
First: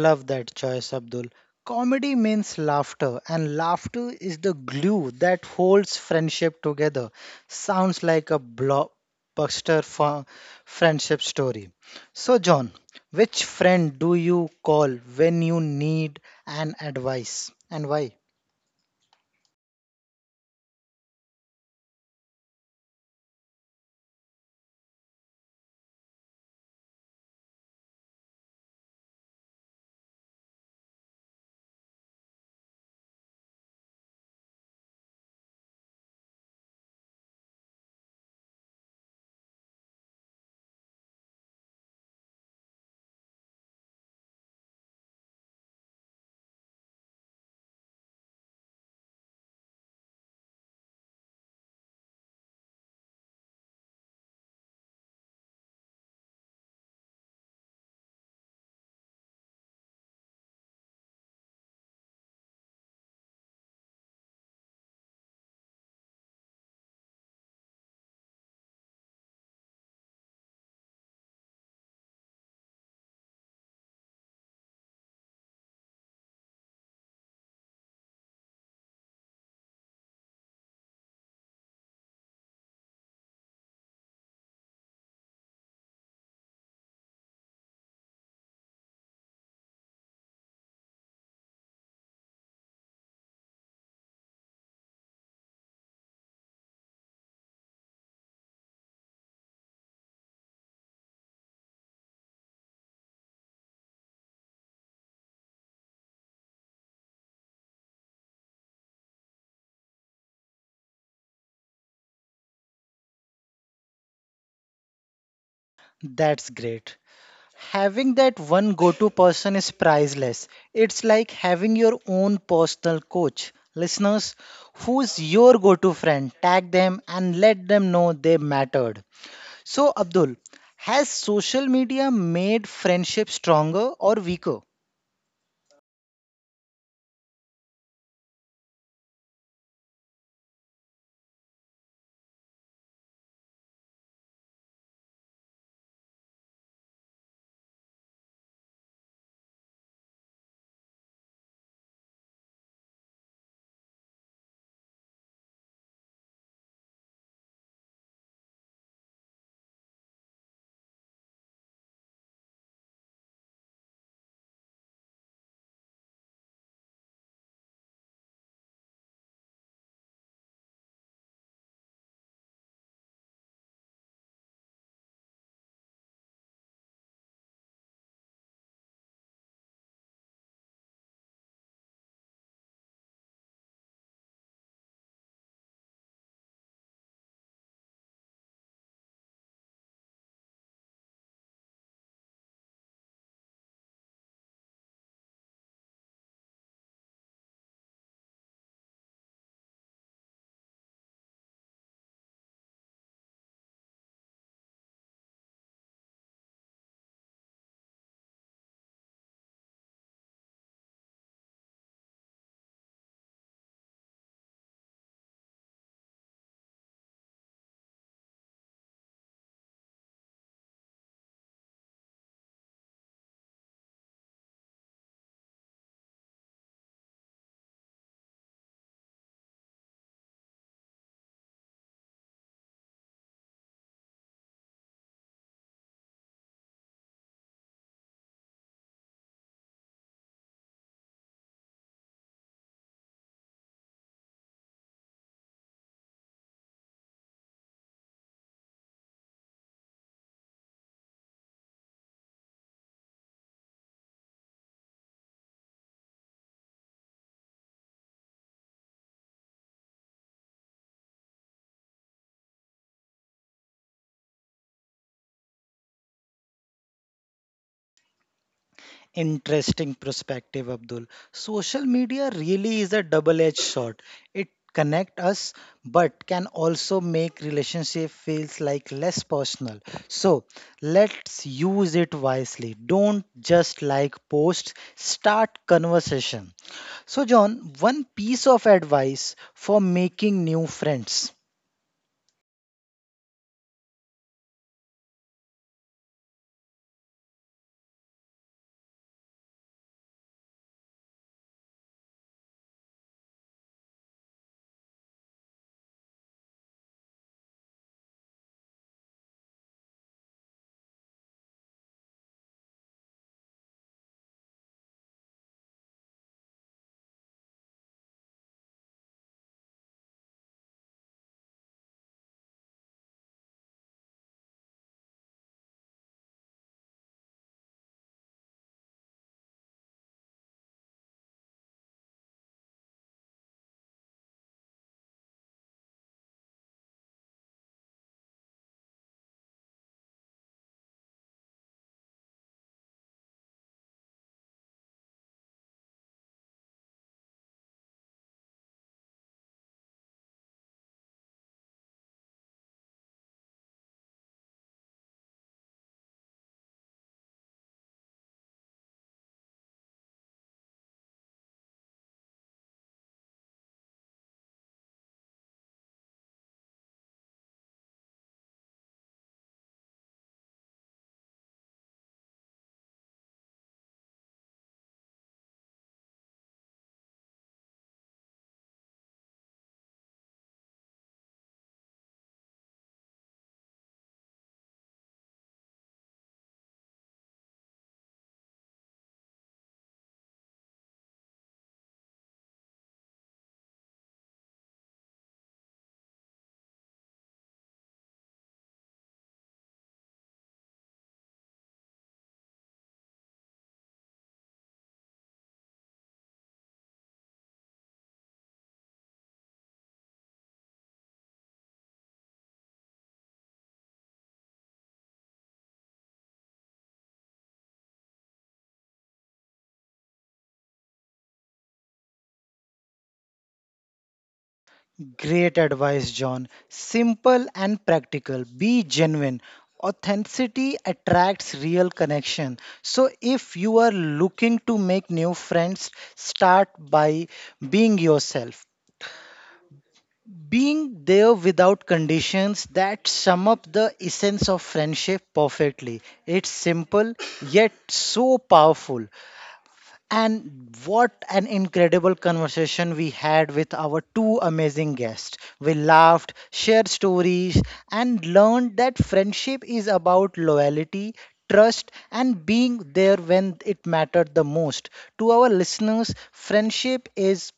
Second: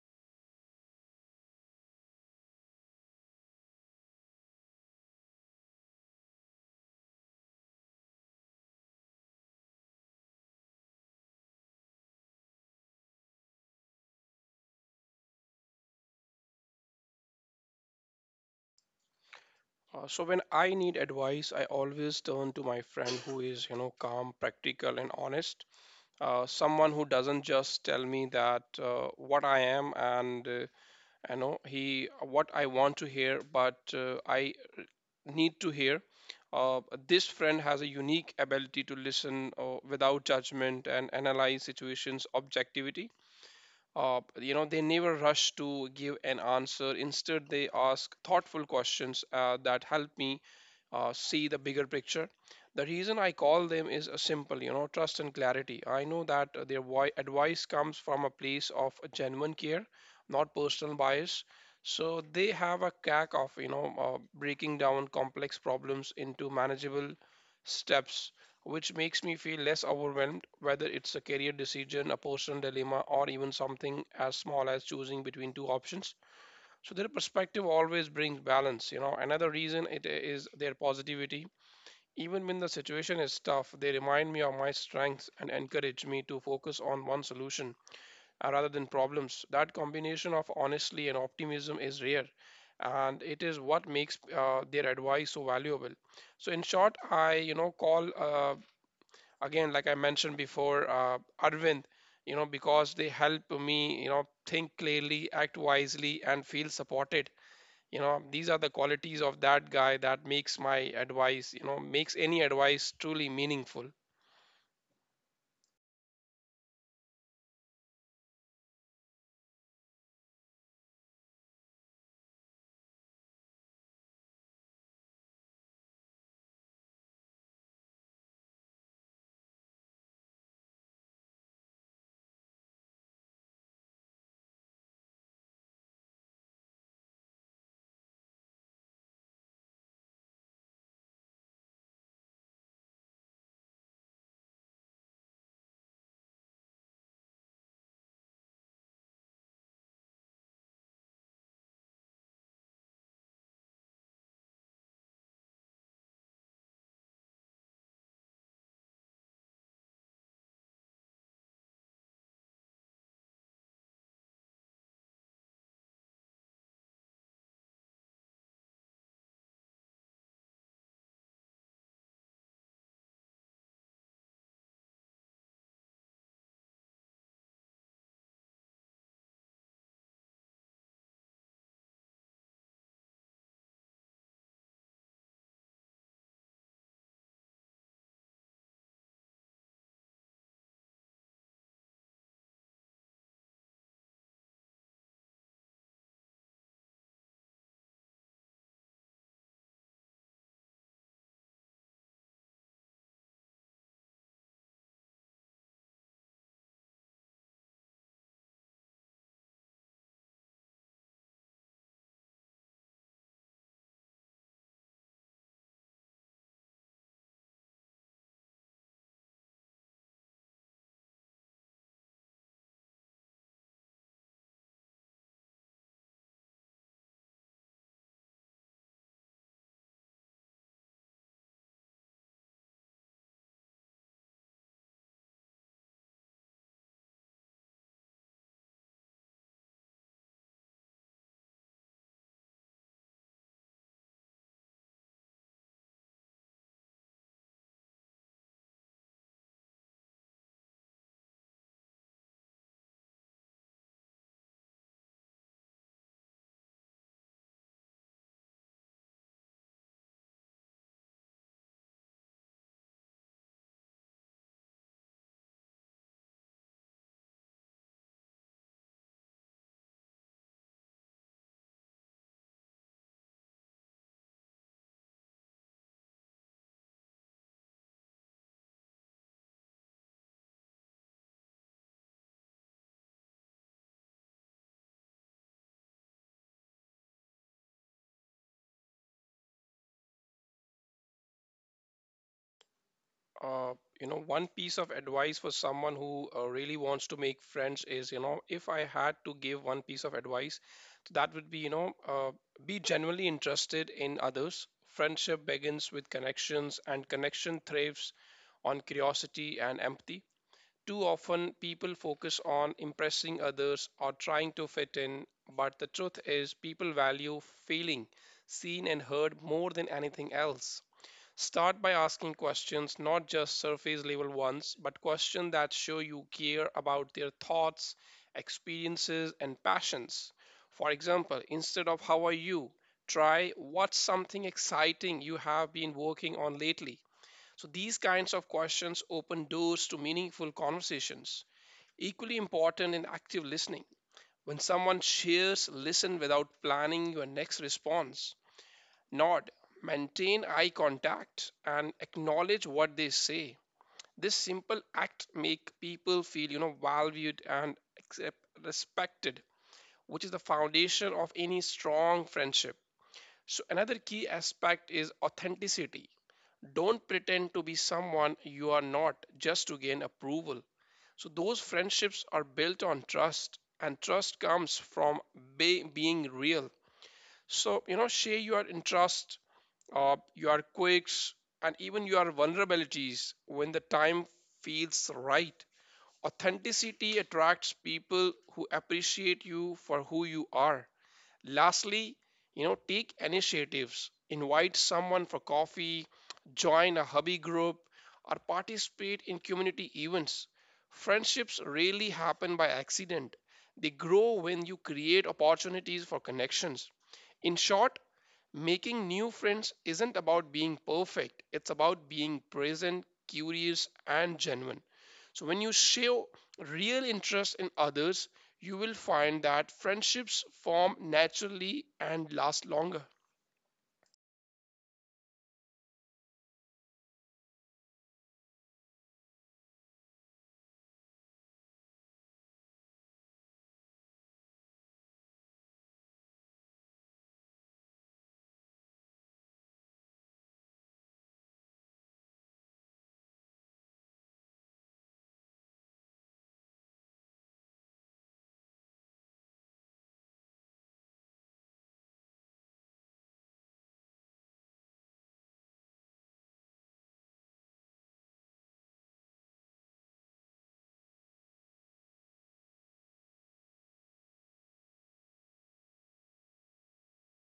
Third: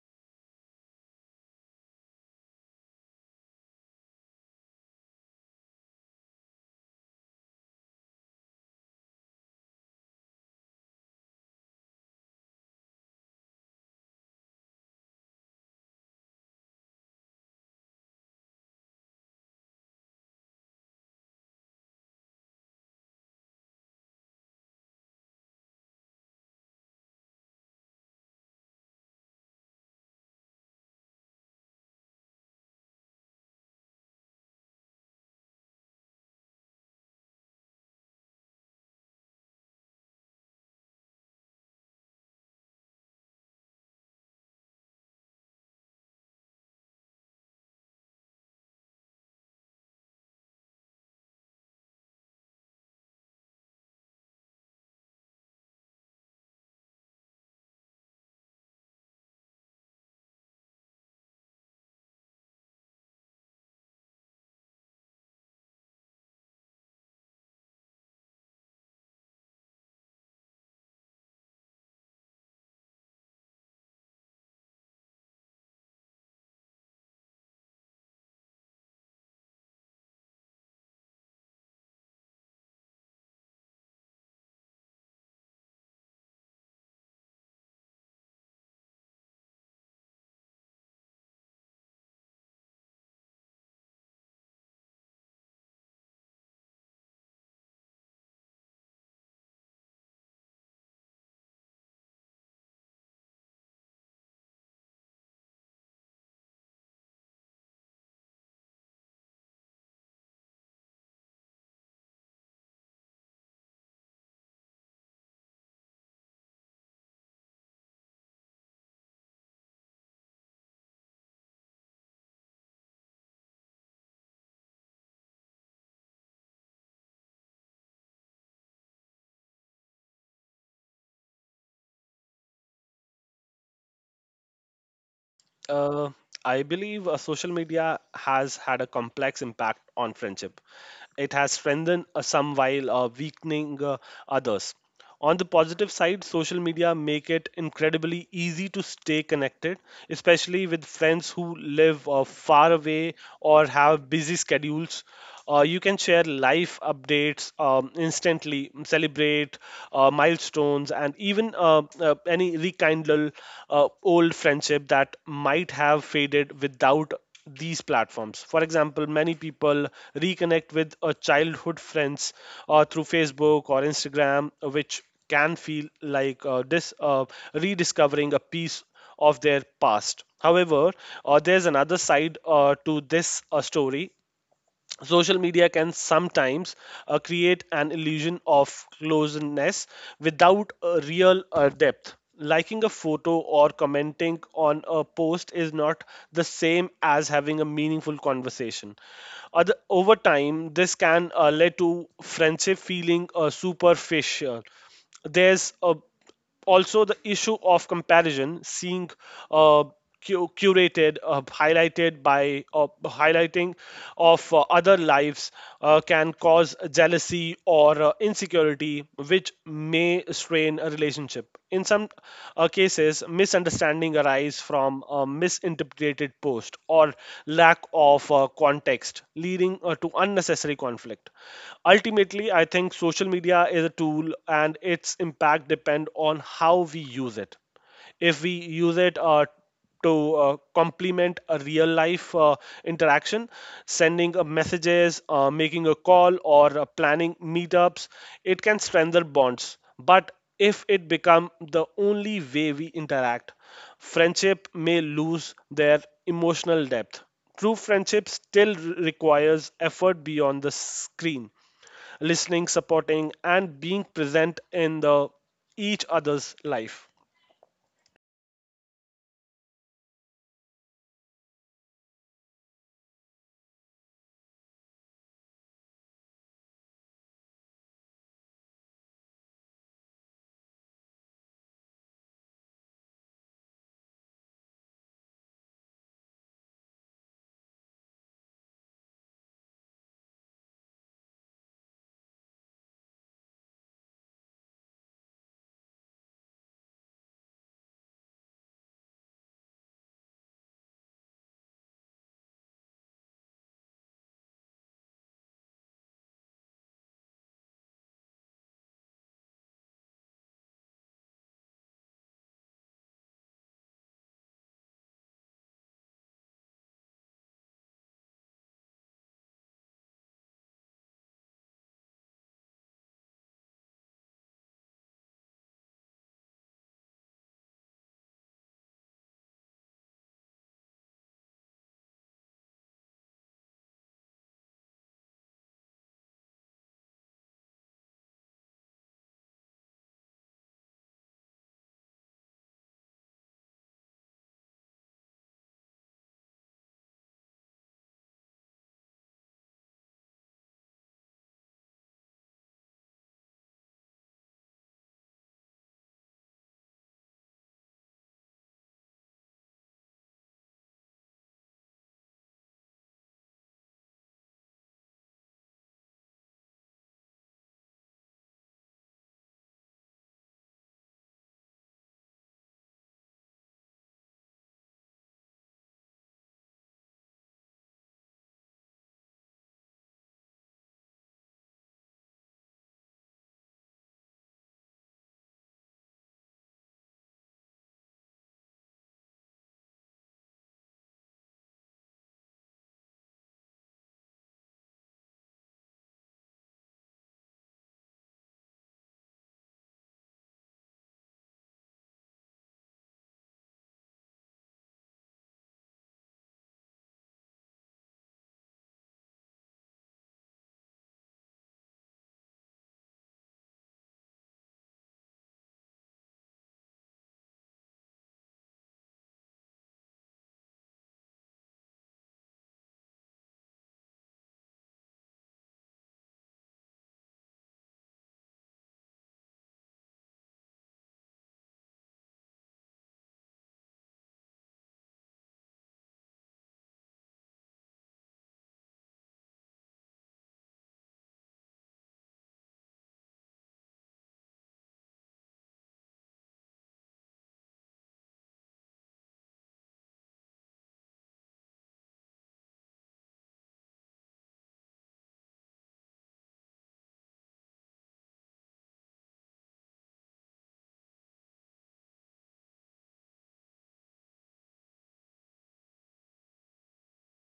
Speaker 1: Love that choice, Abdul. Comedy means laughter, and laughter is the glue that holds friendship together. Sounds like a blockbuster friendship story. So, John, which friend do you call when you need an advice, and why?
Speaker 2: So when I need advice, I always turn to my friend who is, you know, calm, practical, and honest. Someone who doesn't just tell me that what I am and you know he what I want to hear, but I need to hear. Uh, this friend has a unique ability to listen without judgment and analyze situations objectivity. You know, they never rush to give an answer. Instead they ask thoughtful questions that help me see the bigger picture. The reason I call them is a simple, you know, trust and clarity. I know that their advice comes from a place of genuine care, not personal bias. So they have a knack of, you know, breaking down complex problems into manageable steps, which makes me feel less overwhelmed, whether it's a career decision, a personal dilemma, or even something as small as choosing between two options. So their perspective always brings balance. You know, another reason it is their positivity. Even when the situation is tough, they remind me of my strengths and encourage me to focus on one solution rather than problems. That combination of honesty and optimism is rare, and it is what makes their advice so valuable. So in short, I, you know, call again like I mentioned before, Arvind, you know, because they help me, you know, think clearly, act wisely, and feel supported. You know, these are the qualities of that guy that makes any advice truly meaningful.
Speaker 1: That's great. Having that one go to person is priceless. It's like having your own personal coach. Listeners, who's your go to friend? Tag them and let them know they mattered. So, Abdul, has social media made friendship stronger or weaker?
Speaker 3: Uh, I believe social media has had a complex impact on friendship. It has strengthened some while weakening others. On the positive side, social media make it incredibly easy to stay connected, especially with friends who live far away or have busy schedules. You can share live updates instantly, celebrate milestones, and even any rekindle old friendship that might have faded without these platforms. For example, many people reconnect with childhood friends through Facebook or Instagram, which can feel like rediscovering a piece of their past. However, there's another side to this story. Social media can sometimes create an illusion of closeness without a real depth. Liking a photo or commenting on a post is not the same as having a meaningful conversation. Other, over time this can lead to friendship feeling superficial. There's a also the issue of comparison, seeing uh, curated highlighted by highlighting of other lives can cause jealousy or insecurity, which may strain a relationship. In some cases, misunderstanding arise from a misinterpreted post or lack of context, leading to unnecessary conflict. Ultimately, I think social media is a tool, and its impact depend on how we use it. If we use it to complement a real life interaction, sending messages, making a call, or planning meetups, it can strengthen bonds. But if it become the only way we interact, friendship may lose their emotional depth. True friendship still requires effort beyond the screen: listening, supporting, and being present in the each other's life.
Speaker 1: Interesting perspective, Abdul. Social media really is a double-edged sword. It connect us, but can also make relationship feels like less personal. So let's use it wisely. Don't just like posts, start conversation. So John, one piece of advice for making new friends.
Speaker 2: Uh, you know, one piece of advice for someone who really wants to make friends is, you know, if I had to give one piece of advice, that would be, you know, be genuinely interested in others. Friendship begins with connections, and connection thrives on curiosity and empathy. Too often, people focus on impressing others or trying to fit in, but the truth is, people value feeling seen and heard more than anything else. Start by asking questions, not just surface level ones, but questions that show you care about their thoughts, experiences, and passions. For example, instead of "how are you," try "what's something exciting you have been working on lately." So these kinds of questions open doors to meaningful conversations. Equally important in active listening. When someone shares, listen without planning your next response. Nod, maintain eye contact, and acknowledge what they say. This simple act make people feel, you know, valued and respected, which is the foundation of any strong friendship. So another key aspect is authenticity. Don't pretend to be someone you are not just to gain approval. So those friendships are built on trust, and trust comes from being real. So, you know, share your interests, your quirks, and even your vulnerabilities when the time feels right. Authenticity attracts people who appreciate you for who you are. Lastly, you know, take initiatives. Invite someone for coffee, join a hobby group, or participate in community events. Friendships rarely happen by accident. They grow when you create opportunities for connections. In short, making new friends isn't about being perfect, it's about being present, curious, and genuine. So, when you show real interest in others, you will find that friendships form naturally and last longer.
Speaker 1: Great advice, John. Simple and practical. Be genuine. Authenticity attracts real connection. So, if you are looking to make new friends, start by being yourself. Being there without conditions that sum up the essence of friendship perfectly. It's simple yet so powerful. And what an incredible conversation we had with our two amazing guests. We laughed, shared stories, and learned that friendship is about loyalty, trust, and being there when it mattered the most. To our listeners, friendship is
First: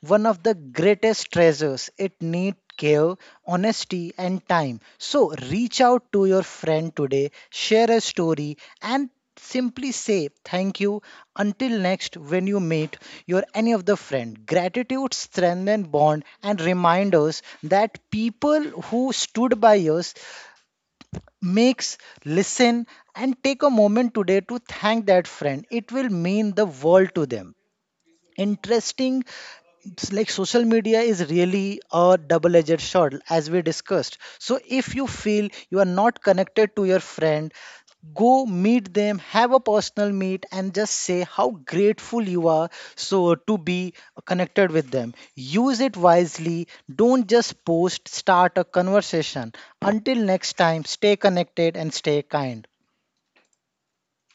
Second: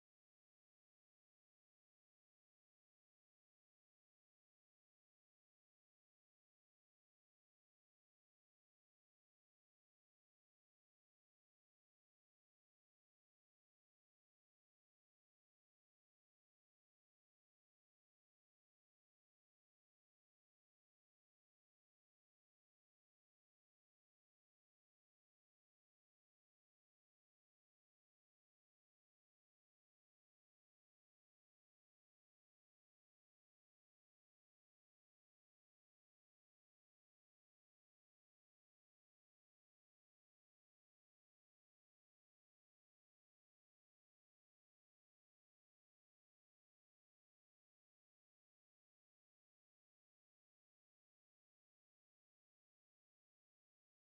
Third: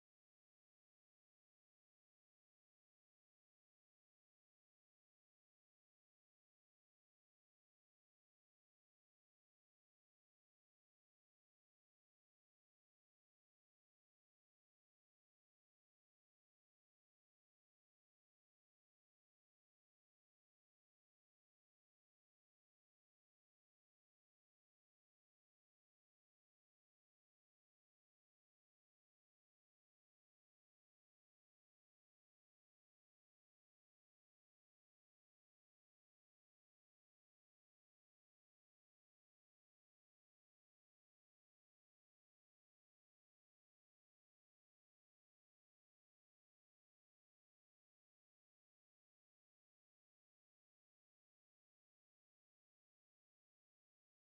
Speaker 1: one of the greatest treasures. It need care, honesty, and time. So reach out to your friend today, share a story, and simply say thank you until next when you meet your any of the friend. Gratitude strengthen bond and remind us that people who stood by us makes listen, and take a moment today to thank that friend. It will mean the world to them. Interesting. It's like social media is really a double edged sword as we discussed, so if you feel you are not connected to your friend, go meet them, have a personal meet, and just say how grateful you are. So to be connected with them, use it wisely. Don't just post, start a conversation. Until next time, stay connected and stay kind.